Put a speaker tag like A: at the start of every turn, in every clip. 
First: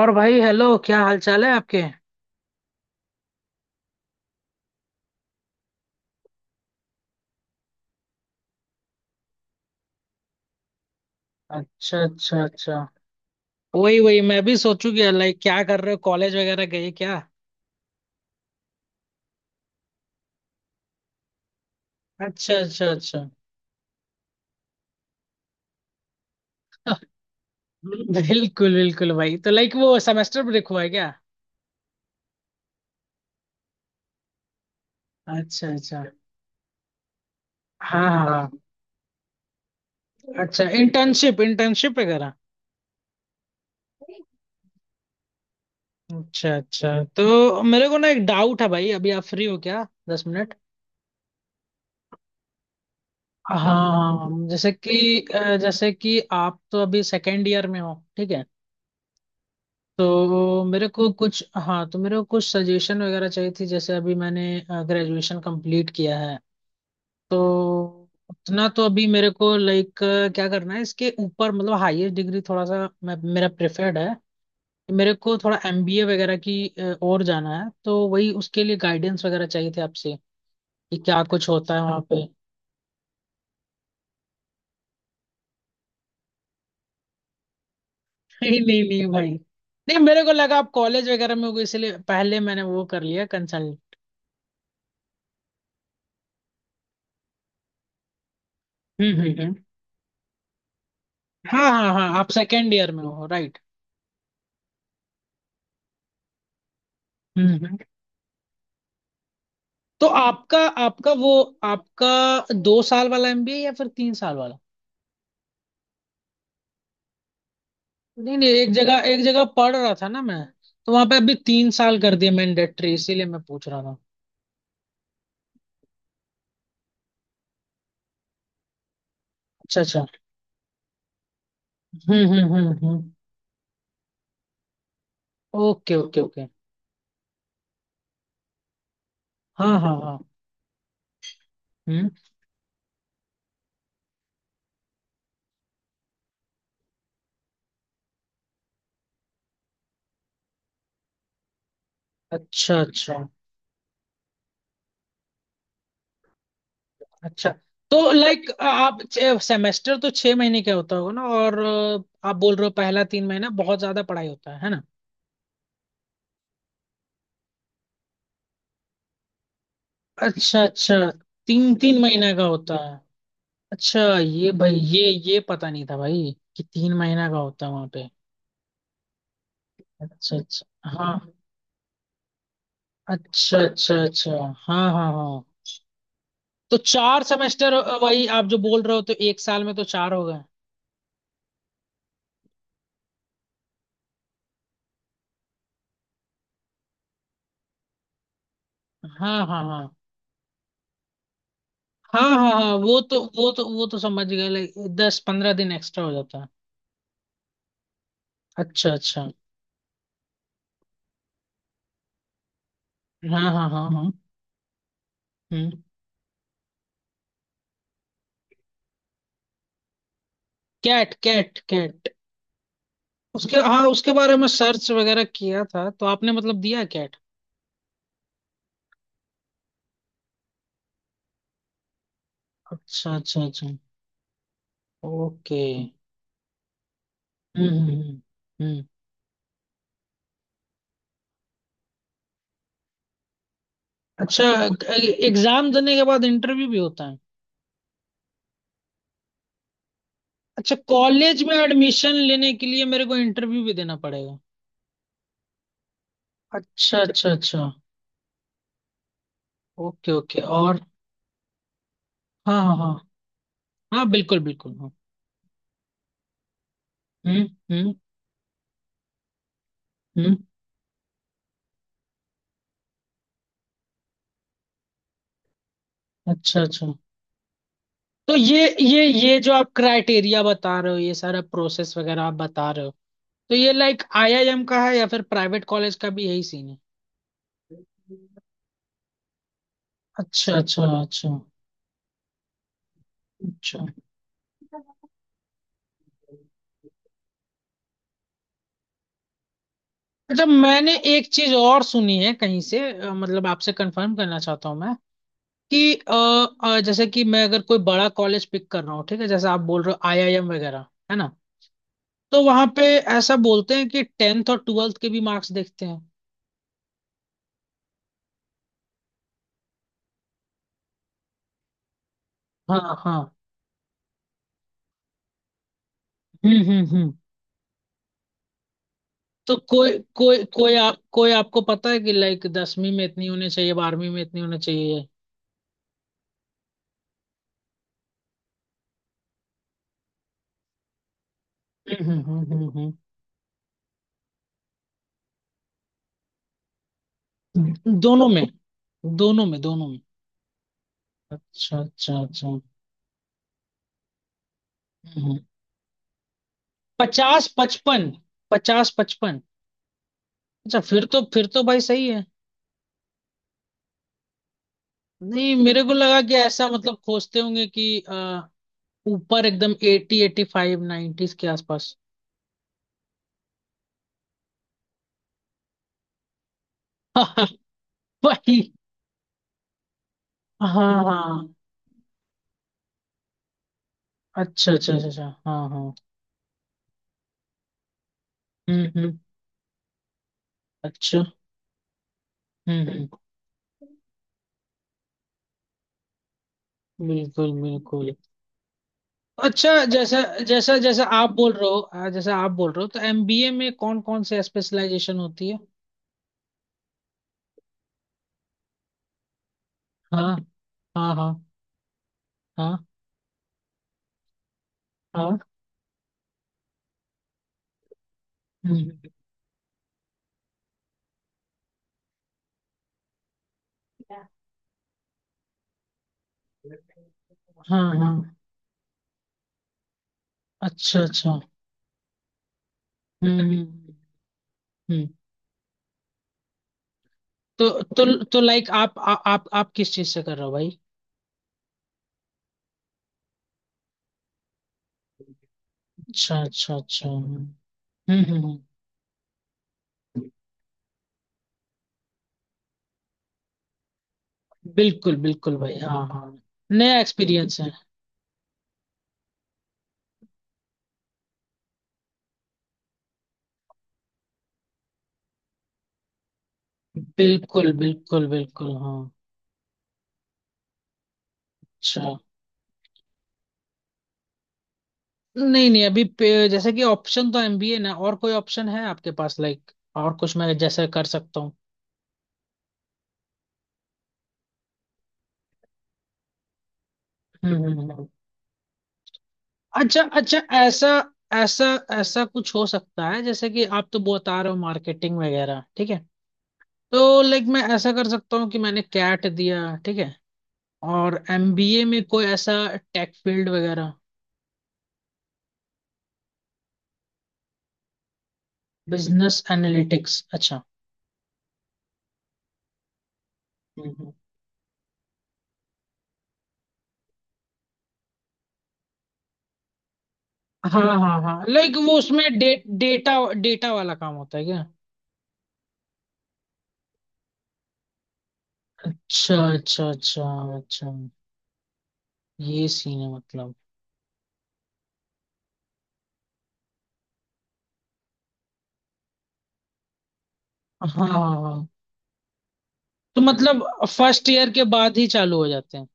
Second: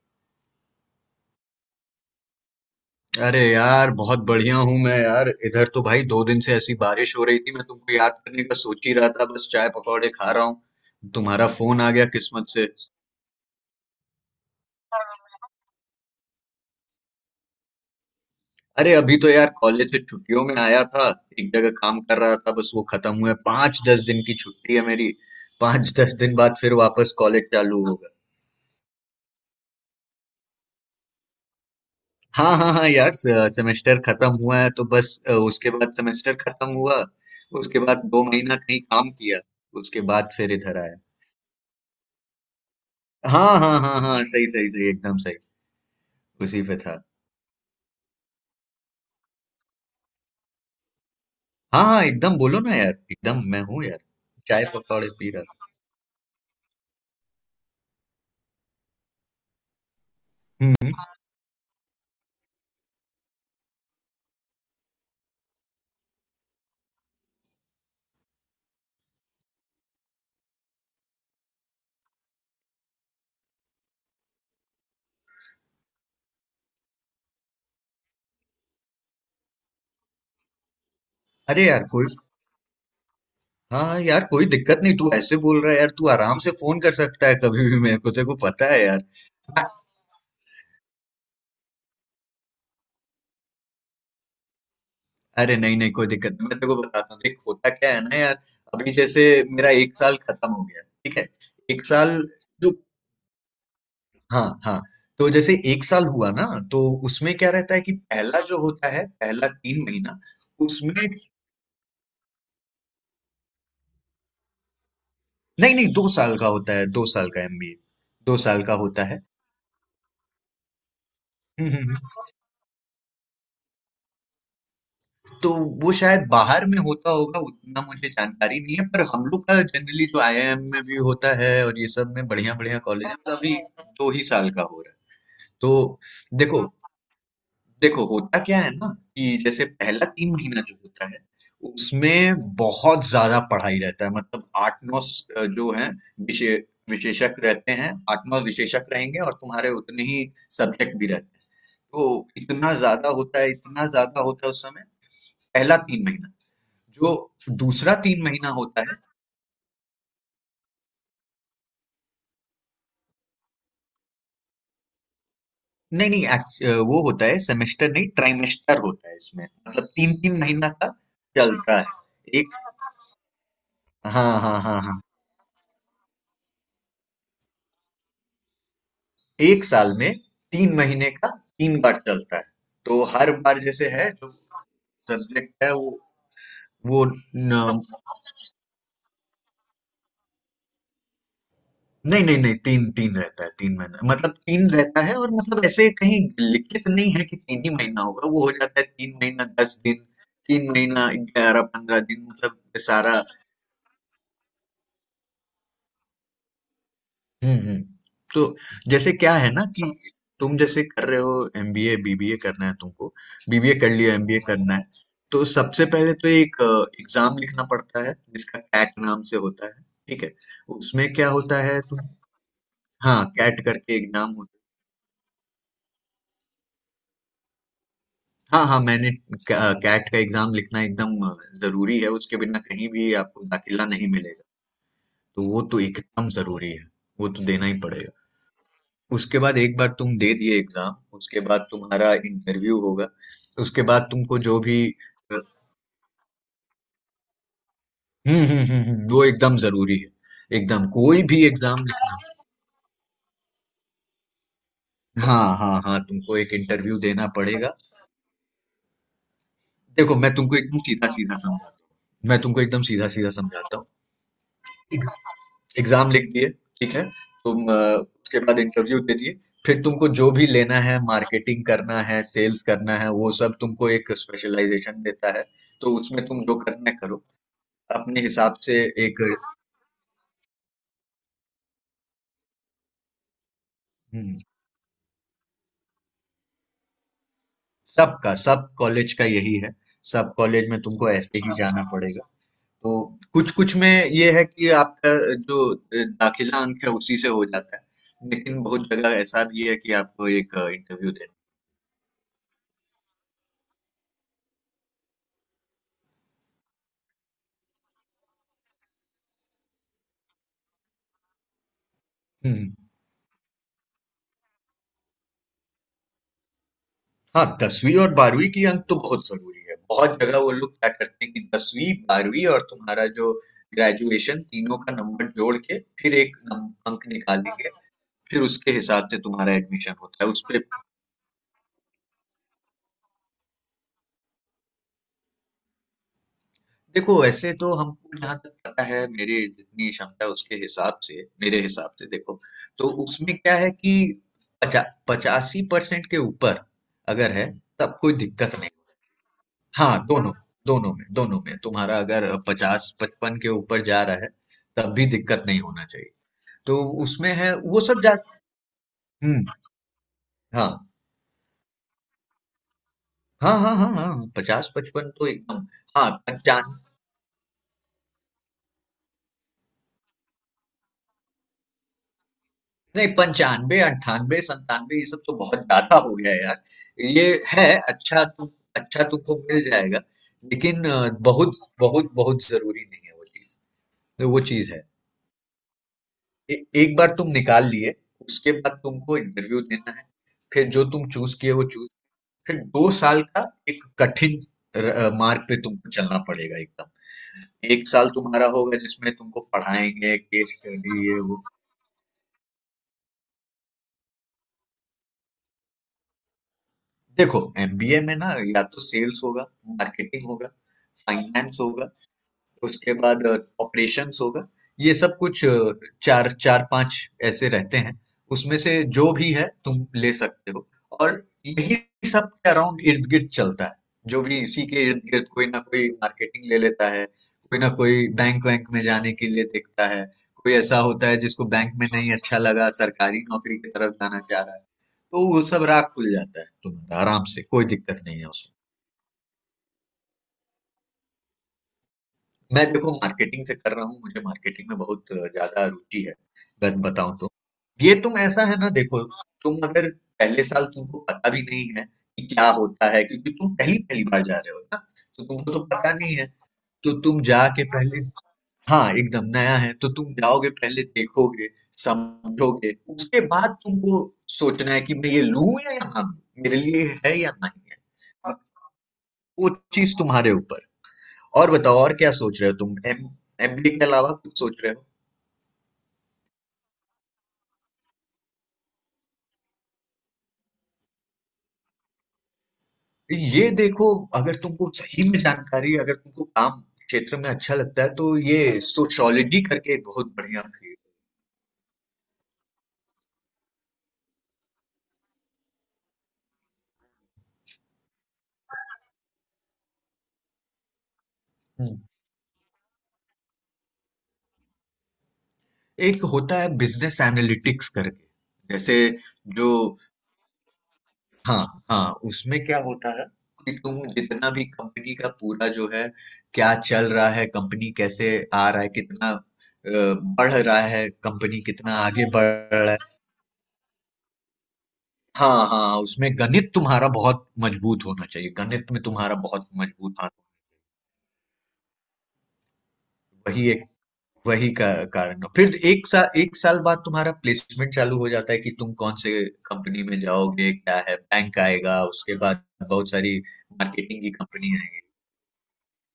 A: और भाई, हेलो, क्या हाल चाल है आपके?
B: अरे यार बहुत बढ़िया हूँ मैं यार, इधर तो भाई दो दिन से ऐसी बारिश हो रही थी। मैं तुमको याद करने का सोच ही रहा था, बस चाय पकौड़े खा रहा हूँ तुम्हारा फोन आ
A: अच्छा,
B: गया
A: अच्छा,
B: किस्मत से।
A: अच्छा। वही वही, मैं भी सोचू कि लाइक क्या कर रहे हो, कॉलेज वगैरह गए क्या?
B: अरे अभी तो यार कॉलेज से छुट्टियों में आया था। एक जगह काम कर रहा था,
A: अच्छा,
B: बस वो
A: अच्छा,
B: खत्म
A: अच्छा।
B: हुआ है, 5 10 दिन की छुट्टी है मेरी। पाँच दस दिन बाद फिर वापस कॉलेज चालू होगा।
A: बिल्कुल बिल्कुल भाई, तो लाइक वो सेमेस्टर ब्रेक हुआ है क्या?
B: हाँ हाँ हाँ यार, सेमेस्टर खत्म हुआ है तो बस
A: अच्छा,
B: उसके बाद
A: अच्छा।
B: सेमेस्टर खत्म हुआ। उसके बाद
A: हाँ,
B: दो महीना
A: हाँ।
B: कहीं काम किया। उसके बाद फिर
A: अच्छा,
B: इधर आया।
A: इंटर्नशिप इंटर्नशिप वगैरह।
B: हाँ हाँ हाँ हाँ, सही सही सही एकदम सही।
A: अच्छा,
B: उसी पे
A: अच्छा,
B: था।
A: तो मेरे को ना एक डाउट है भाई, अभी आप फ्री हो क्या, 10 मिनट?
B: हाँ हाँ एकदम, बोलो ना यार, एकदम
A: हाँ,
B: मैं हूँ यार।
A: हाँ,
B: चाय
A: जैसे
B: पकौड़े
A: कि
B: पी रहा
A: अ,
B: था।
A: जैसे कि आप तो अभी सेकेंड ईयर में हो, ठीक है? तो
B: हम्म
A: मेरे
B: हम्म।
A: को कुछ, हाँ, तो मेरे को कुछ सजेशन वगैरह चाहिए थी, जैसे अभी मैंने ग्रेजुएशन कंप्लीट किया है। तो, उतना तो अभी मेरे को लाइक क्या करना है इसके ऊपर, मतलब हाईएस्ट डिग्री थोड़ा सा मैं, मेरा प्रेफर्ड है। मेरे को थोड़ा एमबीए वगैरह की ओर जाना है, तो वही उसके लिए गाइडेंस वगैरह चाहिए थे आपसे, कि क्या कुछ
B: अरे
A: होता है
B: यार
A: वहाँ
B: कोई,
A: पे।
B: हाँ यार कोई दिक्कत नहीं। तू ऐसे बोल रहा है यार, तू आराम से फोन कर सकता है कभी भी मेरे को, तेरे को
A: नहीं
B: पता
A: नहीं
B: है यार।
A: नहीं भाई।
B: हाँ,
A: नहीं, मेरे को लगा आप कॉलेज वगैरह में हो, इसलिए पहले मैंने वो कर लिया, कंसल्ट।
B: अरे नहीं नहीं कोई दिक्कत नहीं। मैं तेरे को बताता हूँ, देख होता क्या है ना यार। अभी
A: हम्म,
B: जैसे
A: हम्म,
B: मेरा 1 साल खत्म हो गया, ठीक है।
A: हाँ,
B: एक
A: हाँ, हाँ,
B: साल
A: आप
B: जो,
A: सेकेंड ईयर में हो, राइट?
B: हाँ हाँ, तो जैसे एक साल हुआ ना, तो उसमें क्या
A: हम्म,
B: रहता है कि पहला जो होता है पहला तीन
A: तो
B: महीना
A: आपका,
B: उसमें,
A: आपका वो आपका 2 साल वाला एमबीए या फिर 3 साल वाला?
B: नहीं नहीं 2 साल का होता है, 2 साल का एमबीए,
A: नहीं
B: दो
A: नहीं,
B: साल
A: एक
B: का होता
A: जगह एक
B: है।
A: जगह पढ़ रहा था ना मैं। तो वहां पे अभी
B: हम्म,
A: तीन
B: हम्म,
A: साल कर
B: हम्म।
A: दिया मैंडेटरी, इसीलिए मैं पूछ रहा था।
B: तो वो शायद बाहर में होता होगा, उतना मुझे जानकारी नहीं है, पर हम लोग का
A: अच्छा, अच्छा,
B: जनरली जो आईआईएम में भी होता है और ये सब में
A: हम्म, हम्म,
B: बढ़िया
A: हम्म,
B: बढ़िया कॉलेज
A: हम्म।
B: में, तो अभी 2 ही साल का हो रहा है। तो
A: ओके, ओके, ओके।
B: देखो, देखो होता क्या है ना, कि जैसे
A: हाँ, हाँ,
B: पहला
A: हाँ,
B: तीन महीना जो होता है,
A: हम्म।
B: उसमें बहुत ज्यादा पढ़ाई रहता है। मतलब 8 9 जो है विशे, विशेषक रहते हैं, 8 9 विशेषक रहेंगे, और तुम्हारे उतने ही सब्जेक्ट भी रहते हैं। तो इतना
A: अच्छा,
B: ज्यादा
A: अच्छा,
B: होता है, इतना ज्यादा होता है उस समय, पहला तीन महीना। जो
A: अच्छा,
B: दूसरा
A: तो
B: तीन महीना
A: लाइक
B: होता है,
A: आप, सेमेस्टर तो 6 महीने का होता होगा ना, और आप बोल रहे हो पहला 3 महीना बहुत ज्यादा पढ़ाई होता है ना?
B: नहीं नहीं वो होता है सेमेस्टर नहीं, ट्राइमेस्टर होता है इसमें, मतलब तीन तीन
A: अच्छा,
B: महीना का
A: अच्छा। तीन
B: चलता
A: तीन महीने
B: है
A: का
B: एक,
A: होता है। अच्छा
B: हाँ
A: ये
B: हाँ
A: भाई,
B: हाँ हाँ,
A: ये पता नहीं था भाई कि 3 महीना का होता है वहां पे।
B: एक साल में
A: अच्छा, अच्छा,
B: तीन महीने
A: हाँ।
B: का तीन बार चलता है। तो हर
A: अच्छा,
B: बार जैसे
A: अच्छा,
B: है
A: अच्छा,
B: जो
A: हाँ, हाँ, हाँ।
B: सब्जेक्ट है वो
A: तो
B: वो
A: 4 सेमेस्टर, वही आप जो बोल रहे हो, तो 1 साल में तो चार हो गए।
B: नहीं नहीं नहीं, तीन तीन रहता है, तीन महीना मतलब तीन रहता है। और मतलब ऐसे कहीं लिखित नहीं है कि तीन ही महीना होगा, वो हो जाता है तीन
A: हाँ,
B: महीना
A: हाँ,
B: दस
A: हाँ,
B: दिन तीन महीना ग्यारह पंद्रह
A: हाँ,
B: दिन
A: हाँ,
B: मतलब
A: हाँ,
B: ये
A: वो
B: सारा।
A: तो वो तो वो तो समझ गए, लाइक 10-15 दिन एक्स्ट्रा हो जाता है।
B: हम्म, तो
A: अच्छा,
B: जैसे
A: अच्छा,
B: क्या है ना कि तुम जैसे कर रहे हो एमबीए, बीबीए करना है तुमको,
A: हाँ, हाँ,
B: बीबीए
A: हाँ,
B: कर
A: हाँ,
B: लिया, एमबीए करना है। तो
A: हम्म।
B: सबसे पहले तो एक एग्जाम लिखना पड़ता है जिसका कैट नाम से होता है, ठीक है। उसमें
A: कैट,
B: क्या
A: कैट,
B: होता है, तुम,
A: कैट,
B: हाँ
A: उसके,
B: कैट
A: हाँ,
B: करके
A: उसके
B: एग्जाम,
A: बारे में सर्च वगैरह किया था, तो आपने मतलब दिया कैट?
B: हाँ हाँ मैंने, कैट का एग्जाम लिखना एकदम जरूरी है, उसके बिना कहीं भी
A: अच्छा, अच्छा,
B: आपको
A: अच्छा,
B: दाखिला नहीं मिलेगा। तो
A: ओके।
B: वो तो एकदम जरूरी है, वो तो देना
A: हम्म,
B: ही
A: हम्म,
B: पड़ेगा।
A: हम्म।
B: उसके बाद एक बार तुम दे दिए एग्जाम, उसके बाद तुम्हारा इंटरव्यू होगा। उसके बाद तुमको
A: अच्छा,
B: जो भी, अ,
A: एग्जाम देने के बाद इंटरव्यू भी होता है?
B: वो एकदम जरूरी है
A: अच्छा,
B: एकदम, कोई भी
A: कॉलेज में
B: एग्जाम
A: एडमिशन
B: लिखना,
A: लेने के लिए मेरे को इंटरव्यू भी देना पड़ेगा?
B: हाँ हाँ हाँ तुमको एक
A: अच्छा,
B: इंटरव्यू देना
A: अच्छा, अच्छा,
B: पड़ेगा।
A: ओके,
B: देखो मैं
A: ओके,
B: तुमको एकदम
A: और।
B: सीधा सीधा समझाता हूँ, मैं
A: हाँ,
B: तुमको
A: हाँ,
B: एकदम
A: हाँ,
B: सीधा सीधा समझाता
A: हाँ, बिल्कुल बिल्कुल, हाँ।
B: हूँ एग्जाम लिख दिए, ठीक है।
A: हम्म,
B: तुम
A: हम्म,
B: उसके बाद इंटरव्यू दे दिए, फिर तुमको जो
A: हम्म,
B: भी लेना है, मार्केटिंग करना है, सेल्स करना है, वो सब तुमको एक स्पेशलाइजेशन देता है। तो उसमें तुम जो
A: अच्छा, अच्छा,
B: करना है करो अपने
A: तो
B: हिसाब
A: ये
B: से।
A: ये
B: एक,
A: ये जो आप क्राइटेरिया बता रहे हो, ये सारा प्रोसेस वगैरह आप बता रहे हो, तो ये लाइक
B: हम्म,
A: आईआईएम का है या फिर प्राइवेट कॉलेज का भी यही सीन है?
B: सबका सब कॉलेज का यही है, सब
A: अच्छा,
B: कॉलेज में
A: अच्छा,
B: तुमको
A: अच्छा,
B: ऐसे ही जाना पड़ेगा। तो कुछ कुछ
A: अच्छा।
B: में ये है कि आपका जो दाखिला अंक है उसी से हो जाता है, लेकिन बहुत जगह ऐसा भी है कि आपको
A: अच्छा,
B: एक
A: मैंने
B: इंटरव्यू
A: एक
B: देना।
A: चीज और सुनी है कहीं से, मतलब आपसे कंफर्म करना चाहता हूँ मैं, कि जैसे कि मैं अगर कोई बड़ा कॉलेज पिक कर रहा हूँ, ठीक है, जैसे आप बोल रहे हो आईआईएम वगैरह, है ना? तो वहां
B: हम्म,
A: पे ऐसा बोलते हैं कि टेंथ और ट्वेल्थ के भी मार्क्स देखते हैं।
B: हाँ 10वीं और 12वीं की अंक तो बहुत जरूरी है। बहुत जगह वो लोग क्या करते हैं कि 10वीं 12वीं और
A: हाँ,
B: तुम्हारा
A: हाँ,
B: जो ग्रेजुएशन, तीनों का नंबर जोड़ के फिर एक
A: हम्म, हम्म,
B: अंक
A: हम्म,
B: निकालेंगे। फिर उसके हिसाब से तुम्हारा
A: तो
B: एडमिशन
A: कोई
B: होता है उस
A: कोई
B: पे।
A: कोई आप, कोई आपको पता है कि लाइक 10वीं में इतनी होनी चाहिए, 12वीं में इतनी होनी चाहिए?
B: देखो ऐसे तो हमको जहाँ तक पता है, मेरे जितनी क्षमता है उसके हिसाब से, मेरे हिसाब
A: हम्म,
B: से
A: हम्म,
B: देखो,
A: हम्म,
B: तो
A: हम्म,
B: उसमें क्या है कि पचा 85% के ऊपर अगर है तब कोई
A: दोनों में,
B: दिक्कत,
A: दोनों में, दोनों में।
B: हाँ दोनों, दोनों में
A: अच्छा,
B: तुम्हारा
A: अच्छा,
B: अगर
A: अच्छा, हम्म,
B: 50 55 के ऊपर जा रहा है, तब भी
A: हम्म।
B: दिक्कत नहीं होना चाहिए। तो उसमें
A: पचास
B: है वो सब
A: पचपन
B: जा,
A: 50-55।
B: हम्म हाँ
A: अच्छा, फिर तो भाई सही है।
B: हाँ हाँ हाँ हाँ 50 55 तो
A: नहीं,
B: एकदम,
A: मेरे को
B: हाँ
A: लगा कि ऐसा
B: पंचान
A: मतलब खोजते होंगे कि ऊपर एकदम 80, 85 90s के आसपास।
B: नहीं 95 98 97, ये सब तो बहुत ज्यादा हो गया यार। ये है, अच्छा तुम,
A: भाई,
B: अच्छा तुमको मिल जाएगा
A: हाँ,
B: लेकिन
A: हाँ।
B: बहुत, बहुत बहुत जरूरी नहीं है वो चीज, वो चीज
A: अच्छा,
B: है।
A: अच्छा, अच्छा, अच्छा, हाँ, हाँ।
B: एक बार तुम निकाल लिए, उसके बाद
A: हम्म,
B: तुमको
A: हम्म,
B: इंटरव्यू देना है, फिर जो तुम
A: अच्छा,
B: चूज किए वो चूज, फिर
A: हम्म,
B: दो
A: हम्म,
B: साल का एक कठिन मार्ग पे तुमको चलना पड़ेगा
A: बिल्कुल
B: एकदम। एक साल
A: बिल्कुल।
B: तुम्हारा होगा जिसमें तुमको
A: अच्छा,
B: पढ़ाएंगे
A: जैसा
B: केस
A: जैसा
B: स्टडी
A: जैसा
B: ये
A: आप
B: वो।
A: बोल रहे हो, जैसा आप बोल रहे हो, तो एमबीए में कौन कौन से स्पेशलाइजेशन होती है?
B: देखो एमबीए में ना, या तो सेल्स होगा, मार्केटिंग
A: हाँ,
B: होगा,
A: हाँ, हाँ,
B: फाइनेंस होगा,
A: हाँ,
B: उसके बाद ऑपरेशंस होगा, ये सब
A: हाँ,
B: कुछ चार चार पांच ऐसे रहते हैं। उसमें से
A: हम्म,
B: जो भी है तुम ले सकते हो, और यही सब के अराउंड इर्द गिर्द चलता है। जो भी इसी के इर्द गिर्द, कोई ना कोई मार्केटिंग ले लेता है, कोई ना
A: हाँ,
B: कोई
A: हाँ,
B: बैंक वैंक में जाने के लिए देखता है, कोई ऐसा
A: अच्छा,
B: होता है
A: अच्छा,
B: जिसको बैंक में नहीं अच्छा लगा, सरकारी
A: हम्म,
B: नौकरी
A: हम्म,
B: की तरफ जाना चाह रहा है।
A: हम्म।
B: तो वो सब राह खुल जाता है तुम्हारा आराम से, कोई
A: तो
B: दिक्कत
A: तो
B: नहीं है
A: तो
B: उसमें।
A: लाइक आप आ, आप किस चीज से कर रहे हो भाई?
B: मैं देखो मार्केटिंग से कर रहा हूँ, मुझे मार्केटिंग में बहुत ज्यादा रुचि है
A: अच्छा, अच्छा,
B: अगर
A: अच्छा,
B: बताऊं तो।
A: हम्म,
B: ये तुम,
A: हम्म,
B: ऐसा है ना देखो, तुम अगर पहले साल तुमको पता भी नहीं है कि क्या होता है, क्योंकि तुम पहली पहली बार जा रहे हो ना,
A: बिल्कुल
B: तो तुमको
A: बिल्कुल
B: तो
A: भाई,
B: पता
A: हाँ,
B: नहीं
A: हाँ।
B: है। तो
A: नया
B: तुम
A: एक्सपीरियंस
B: जाके
A: है।
B: पहले, हाँ एकदम नया है, तो तुम जाओगे पहले देखोगे समझोगे, उसके बाद तुमको सोचना है कि मैं ये लूं या ना लूं, मेरे लिए है या नहीं
A: बिल्कुल,
B: है।
A: बिल्कुल,
B: अब
A: बिल्कुल, हाँ।
B: वो चीज तुम्हारे ऊपर। और बताओ और
A: अच्छा,
B: क्या सोच रहे हो, तुम एम, एमडी के अलावा कुछ सोच रहे हो।
A: नहीं नहीं, अभी जैसे कि ऑप्शन तो एमबीए ना, और कोई ऑप्शन है आपके पास लाइक, और कुछ मैं जैसे कर सकता हूँ?
B: तो ये देखो, अगर तुमको सही में जानकारी, अगर तुमको काम क्षेत्र में
A: हम्म,
B: अच्छा लगता है, तो ये सोशियोलॉजी करके एक
A: अच्छा,
B: बहुत
A: अच्छा,
B: बढ़िया फील्ड
A: ऐसा ऐसा ऐसा कुछ हो सकता है, जैसे कि आप तो बता रहे हो मार्केटिंग वगैरह ठीक है, तो लाइक मैं ऐसा कर सकता हूँ कि मैंने कैट दिया ठीक है, और
B: है।
A: एमबीए में कोई ऐसा टेक फील्ड वगैरह?
B: एक होता है बिजनेस एनालिटिक्स करके, जैसे
A: बिजनेस
B: जो,
A: एनालिटिक्स, अच्छा।
B: हाँ हाँ उसमें क्या होता है कि तुम
A: हम्म।
B: जितना भी कंपनी का पूरा जो है, क्या चल रहा है, कंपनी कैसे आ रहा है, कितना बढ़ रहा
A: हाँ,
B: है,
A: हाँ,
B: कंपनी
A: हाँ,
B: कितना
A: लाइक वो
B: आगे बढ़
A: उसमें
B: रहा है।
A: डेटा, डेटा वाला काम होता है क्या?
B: हाँ, हाँ, उसमें गणित तुम्हारा बहुत मजबूत होना चाहिए। गणित में तुम्हारा
A: अच्छा,
B: बहुत
A: अच्छा,
B: मजबूत, हाँ,
A: अच्छा, अच्छा, ये सीन है
B: वही
A: मतलब।
B: एक, वही का कारण है। फिर 1 साल बाद तुम्हारा प्लेसमेंट चालू हो जाता है कि तुम कौन से कंपनी में जाओगे, क्या है
A: हाँ, हाँ,
B: बैंक
A: हाँ,
B: आएगा, उसके बाद बहुत सारी
A: तो मतलब
B: मार्केटिंग की
A: फर्स्ट ईयर
B: कंपनी
A: के
B: आएगी।
A: बाद ही चालू हो जाते हैं?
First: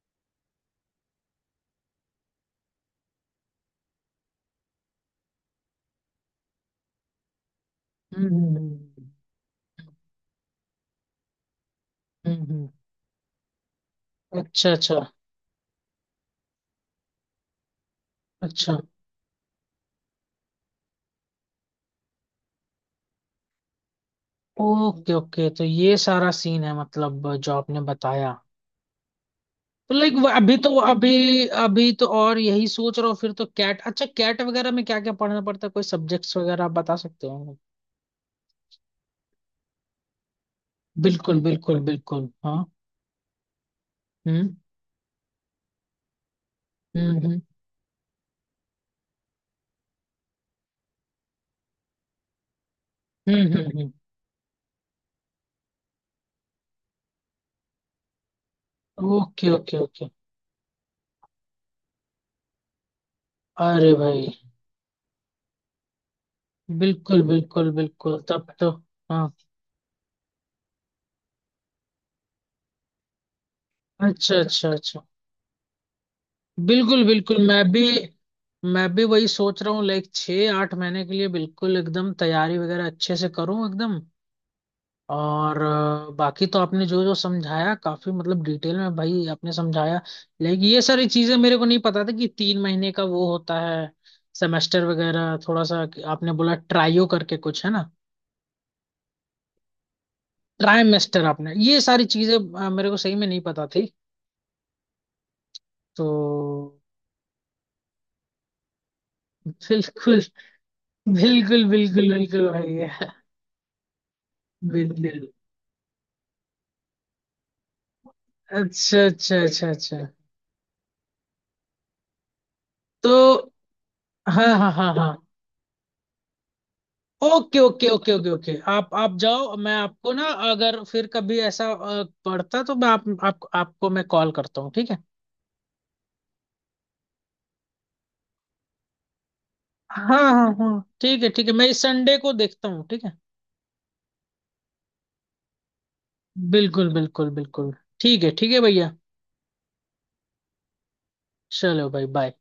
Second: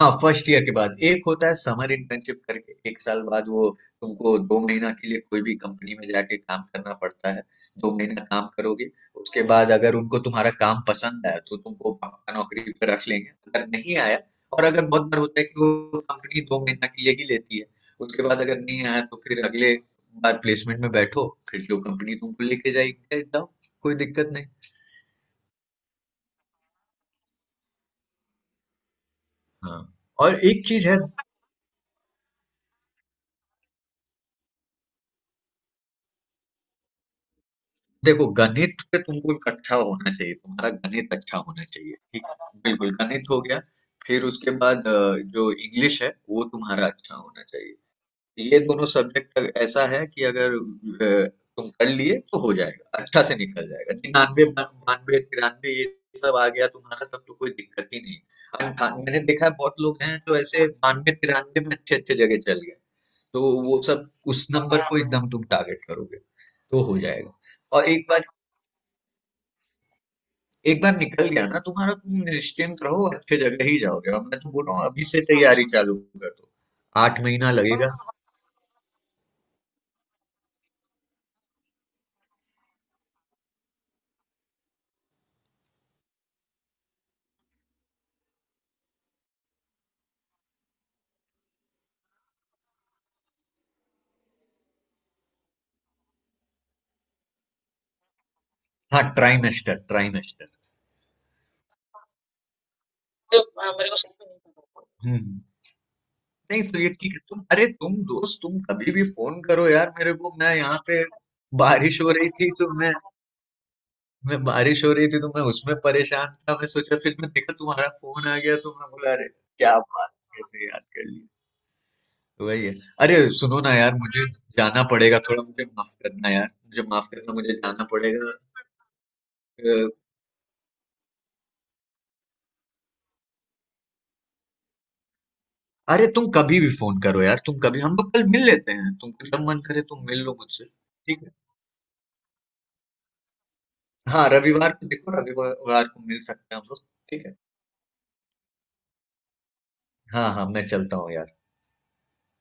B: हाँ फर्स्ट ईयर के बाद एक होता है समर इंटर्नशिप करके, 1 साल बाद वो तुमको 2 महीना के लिए कोई भी कंपनी में जाके काम करना पड़ता है। दो महीना काम
A: हम्म,
B: करोगे, उसके बाद अगर उनको तुम्हारा काम पसंद आया तो तुमको पक्का
A: हम्म,
B: नौकरी
A: हम्म,
B: पर रख लेंगे, अगर नहीं आया, और
A: अच्छा,
B: अगर,
A: अच्छा,
B: बहुत बार होता है कि वो कंपनी 2 महीना के लिए ही लेती है, उसके बाद अगर
A: अच्छा,
B: नहीं आया तो फिर अगले बार प्लेसमेंट में बैठो, फिर जो कंपनी तुमको लेके जाएगी जाओ, कोई दिक्कत नहीं।
A: ओके, ओके, तो ये सारा सीन है मतलब जो आपने बताया,
B: हाँ
A: तो लाइक
B: और
A: अभी
B: एक
A: तो,
B: चीज है,
A: अभी अभी तो, और यही सोच रहा हूँ, फिर तो कैट, अच्छा कैट वगैरह में क्या क्या पढ़ना पड़ता है, कोई सब्जेक्ट्स वगैरह आप बता सकते हो?
B: देखो गणित पे तुमको एक अच्छा होना चाहिए, तुम्हारा गणित अच्छा
A: बिल्कुल,
B: होना
A: बिल्कुल,
B: चाहिए, ठीक,
A: बिल्कुल, हाँ,
B: बिल्कुल गणित हो गया। फिर उसके
A: हम्म,
B: बाद जो इंग्लिश है वो तुम्हारा अच्छा
A: हम्म, हम्म,
B: होना चाहिए। ये दोनों सब्जेक्ट ऐसा है कि अगर तुम कर लिए तो हो जाएगा, अच्छा से
A: हम्म,
B: निकल
A: हम्म,
B: जाएगा, 99 92 93 ये सब आ गया तुम्हारा तब तो कोई दिक्कत ही नहीं। अंठा, मैंने देखा
A: ओके,
B: है बहुत
A: ओके,
B: लोग
A: ओके,
B: हैं जो ऐसे 92 93 में अच्छे अच्छे जगह चल गए। तो वो
A: अरे
B: सब,
A: भाई,
B: उस नंबर को एकदम तुम टारगेट करोगे तो हो
A: बिल्कुल,
B: जाएगा।
A: बिल्कुल,
B: और एक
A: बिल्कुल,
B: बात,
A: तब तो, हाँ,
B: एक बार निकल गया ना तुम्हारा, तुम निश्चिंत रहो, अच्छे जगह ही जाओगे। और
A: अच्छा,
B: मैं तो बोल
A: अच्छा,
B: रहा हूँ
A: अच्छा,
B: अभी से हाँ तैयारी चालू कर दो,
A: बिल्कुल
B: आठ
A: बिल्कुल,
B: महीना
A: मैं भी,
B: लगेगा।
A: मैं भी वही सोच रहा हूँ, लाइक 6-8 महीने के लिए बिल्कुल एकदम तैयारी वगैरह अच्छे से करूँ एकदम, और बाकी तो आपने जो जो समझाया काफी, मतलब डिटेल में, भाई आपने समझाया, लेकिन ये सारी चीजें मेरे को नहीं पता था कि 3 महीने का वो होता है सेमेस्टर वगैरह, थोड़ा सा, कि आपने बोला ट्राइयो करके कुछ है ना,
B: हाँ ट्राइमेस्टर ट्राइमेस्टर।
A: ट्राइमेस्टर, आपने ये सारी चीजें मेरे को सही में नहीं पता थी।
B: हम्म हम्म। नहीं
A: तो,
B: तो ये ठीक है तुम, अरे तुम दोस्त, तुम कभी भी फोन करो यार मेरे
A: बिल्कुल,
B: को, मैं यहाँ पे
A: बिल्कुल,
B: बारिश हो
A: बिल्कुल,
B: रही
A: बिल्कुल
B: थी तो
A: भाई,
B: मैं बारिश हो रही थी
A: बिल्कुल,
B: तो मैं उसमें परेशान था, मैं सोचा, फिर मैं देखा तुम्हारा फोन आ गया, तो मैं
A: अच्छा,
B: बोला अरे
A: अच्छा, अच्छा,
B: क्या
A: अच्छा,
B: बात, कैसे याद कर, तो वही है।
A: तो,
B: अरे सुनो ना यार, मुझे
A: हाँ, हाँ,
B: जाना
A: हाँ, हाँ,
B: पड़ेगा थोड़ा, मुझे माफ करना यार, मुझे माफ करना, मुझे
A: ओके,
B: जाना
A: ओके, ओके, ओके,
B: पड़ेगा।
A: ओके, आप जाओ, मैं
B: अ,
A: आपको ना, अगर फिर कभी ऐसा पड़ता, तो मैं आप आपको मैं कॉल करता हूँ, ठीक है?
B: अरे तुम कभी भी फोन करो यार, तुम कभी, हम लोग कल मिल लेते हैं, तुमको जब मन करे तुम
A: हाँ,
B: मिल लो
A: हाँ,
B: मुझसे,
A: हाँ, ठीक
B: ठीक
A: है,
B: है।
A: ठीक है, मैं इस संडे को देखता हूँ, ठीक है?
B: हाँ रविवार को देखो, रविवार को मिल सकते हैं हम लोग।
A: बिल्कुल,
B: ठीक
A: बिल्कुल,
B: है।
A: बिल्कुल, ठीक है, ठीक है भैया,
B: हाँ हाँ मैं चलता हूँ यार।
A: चलो भाई, बाय।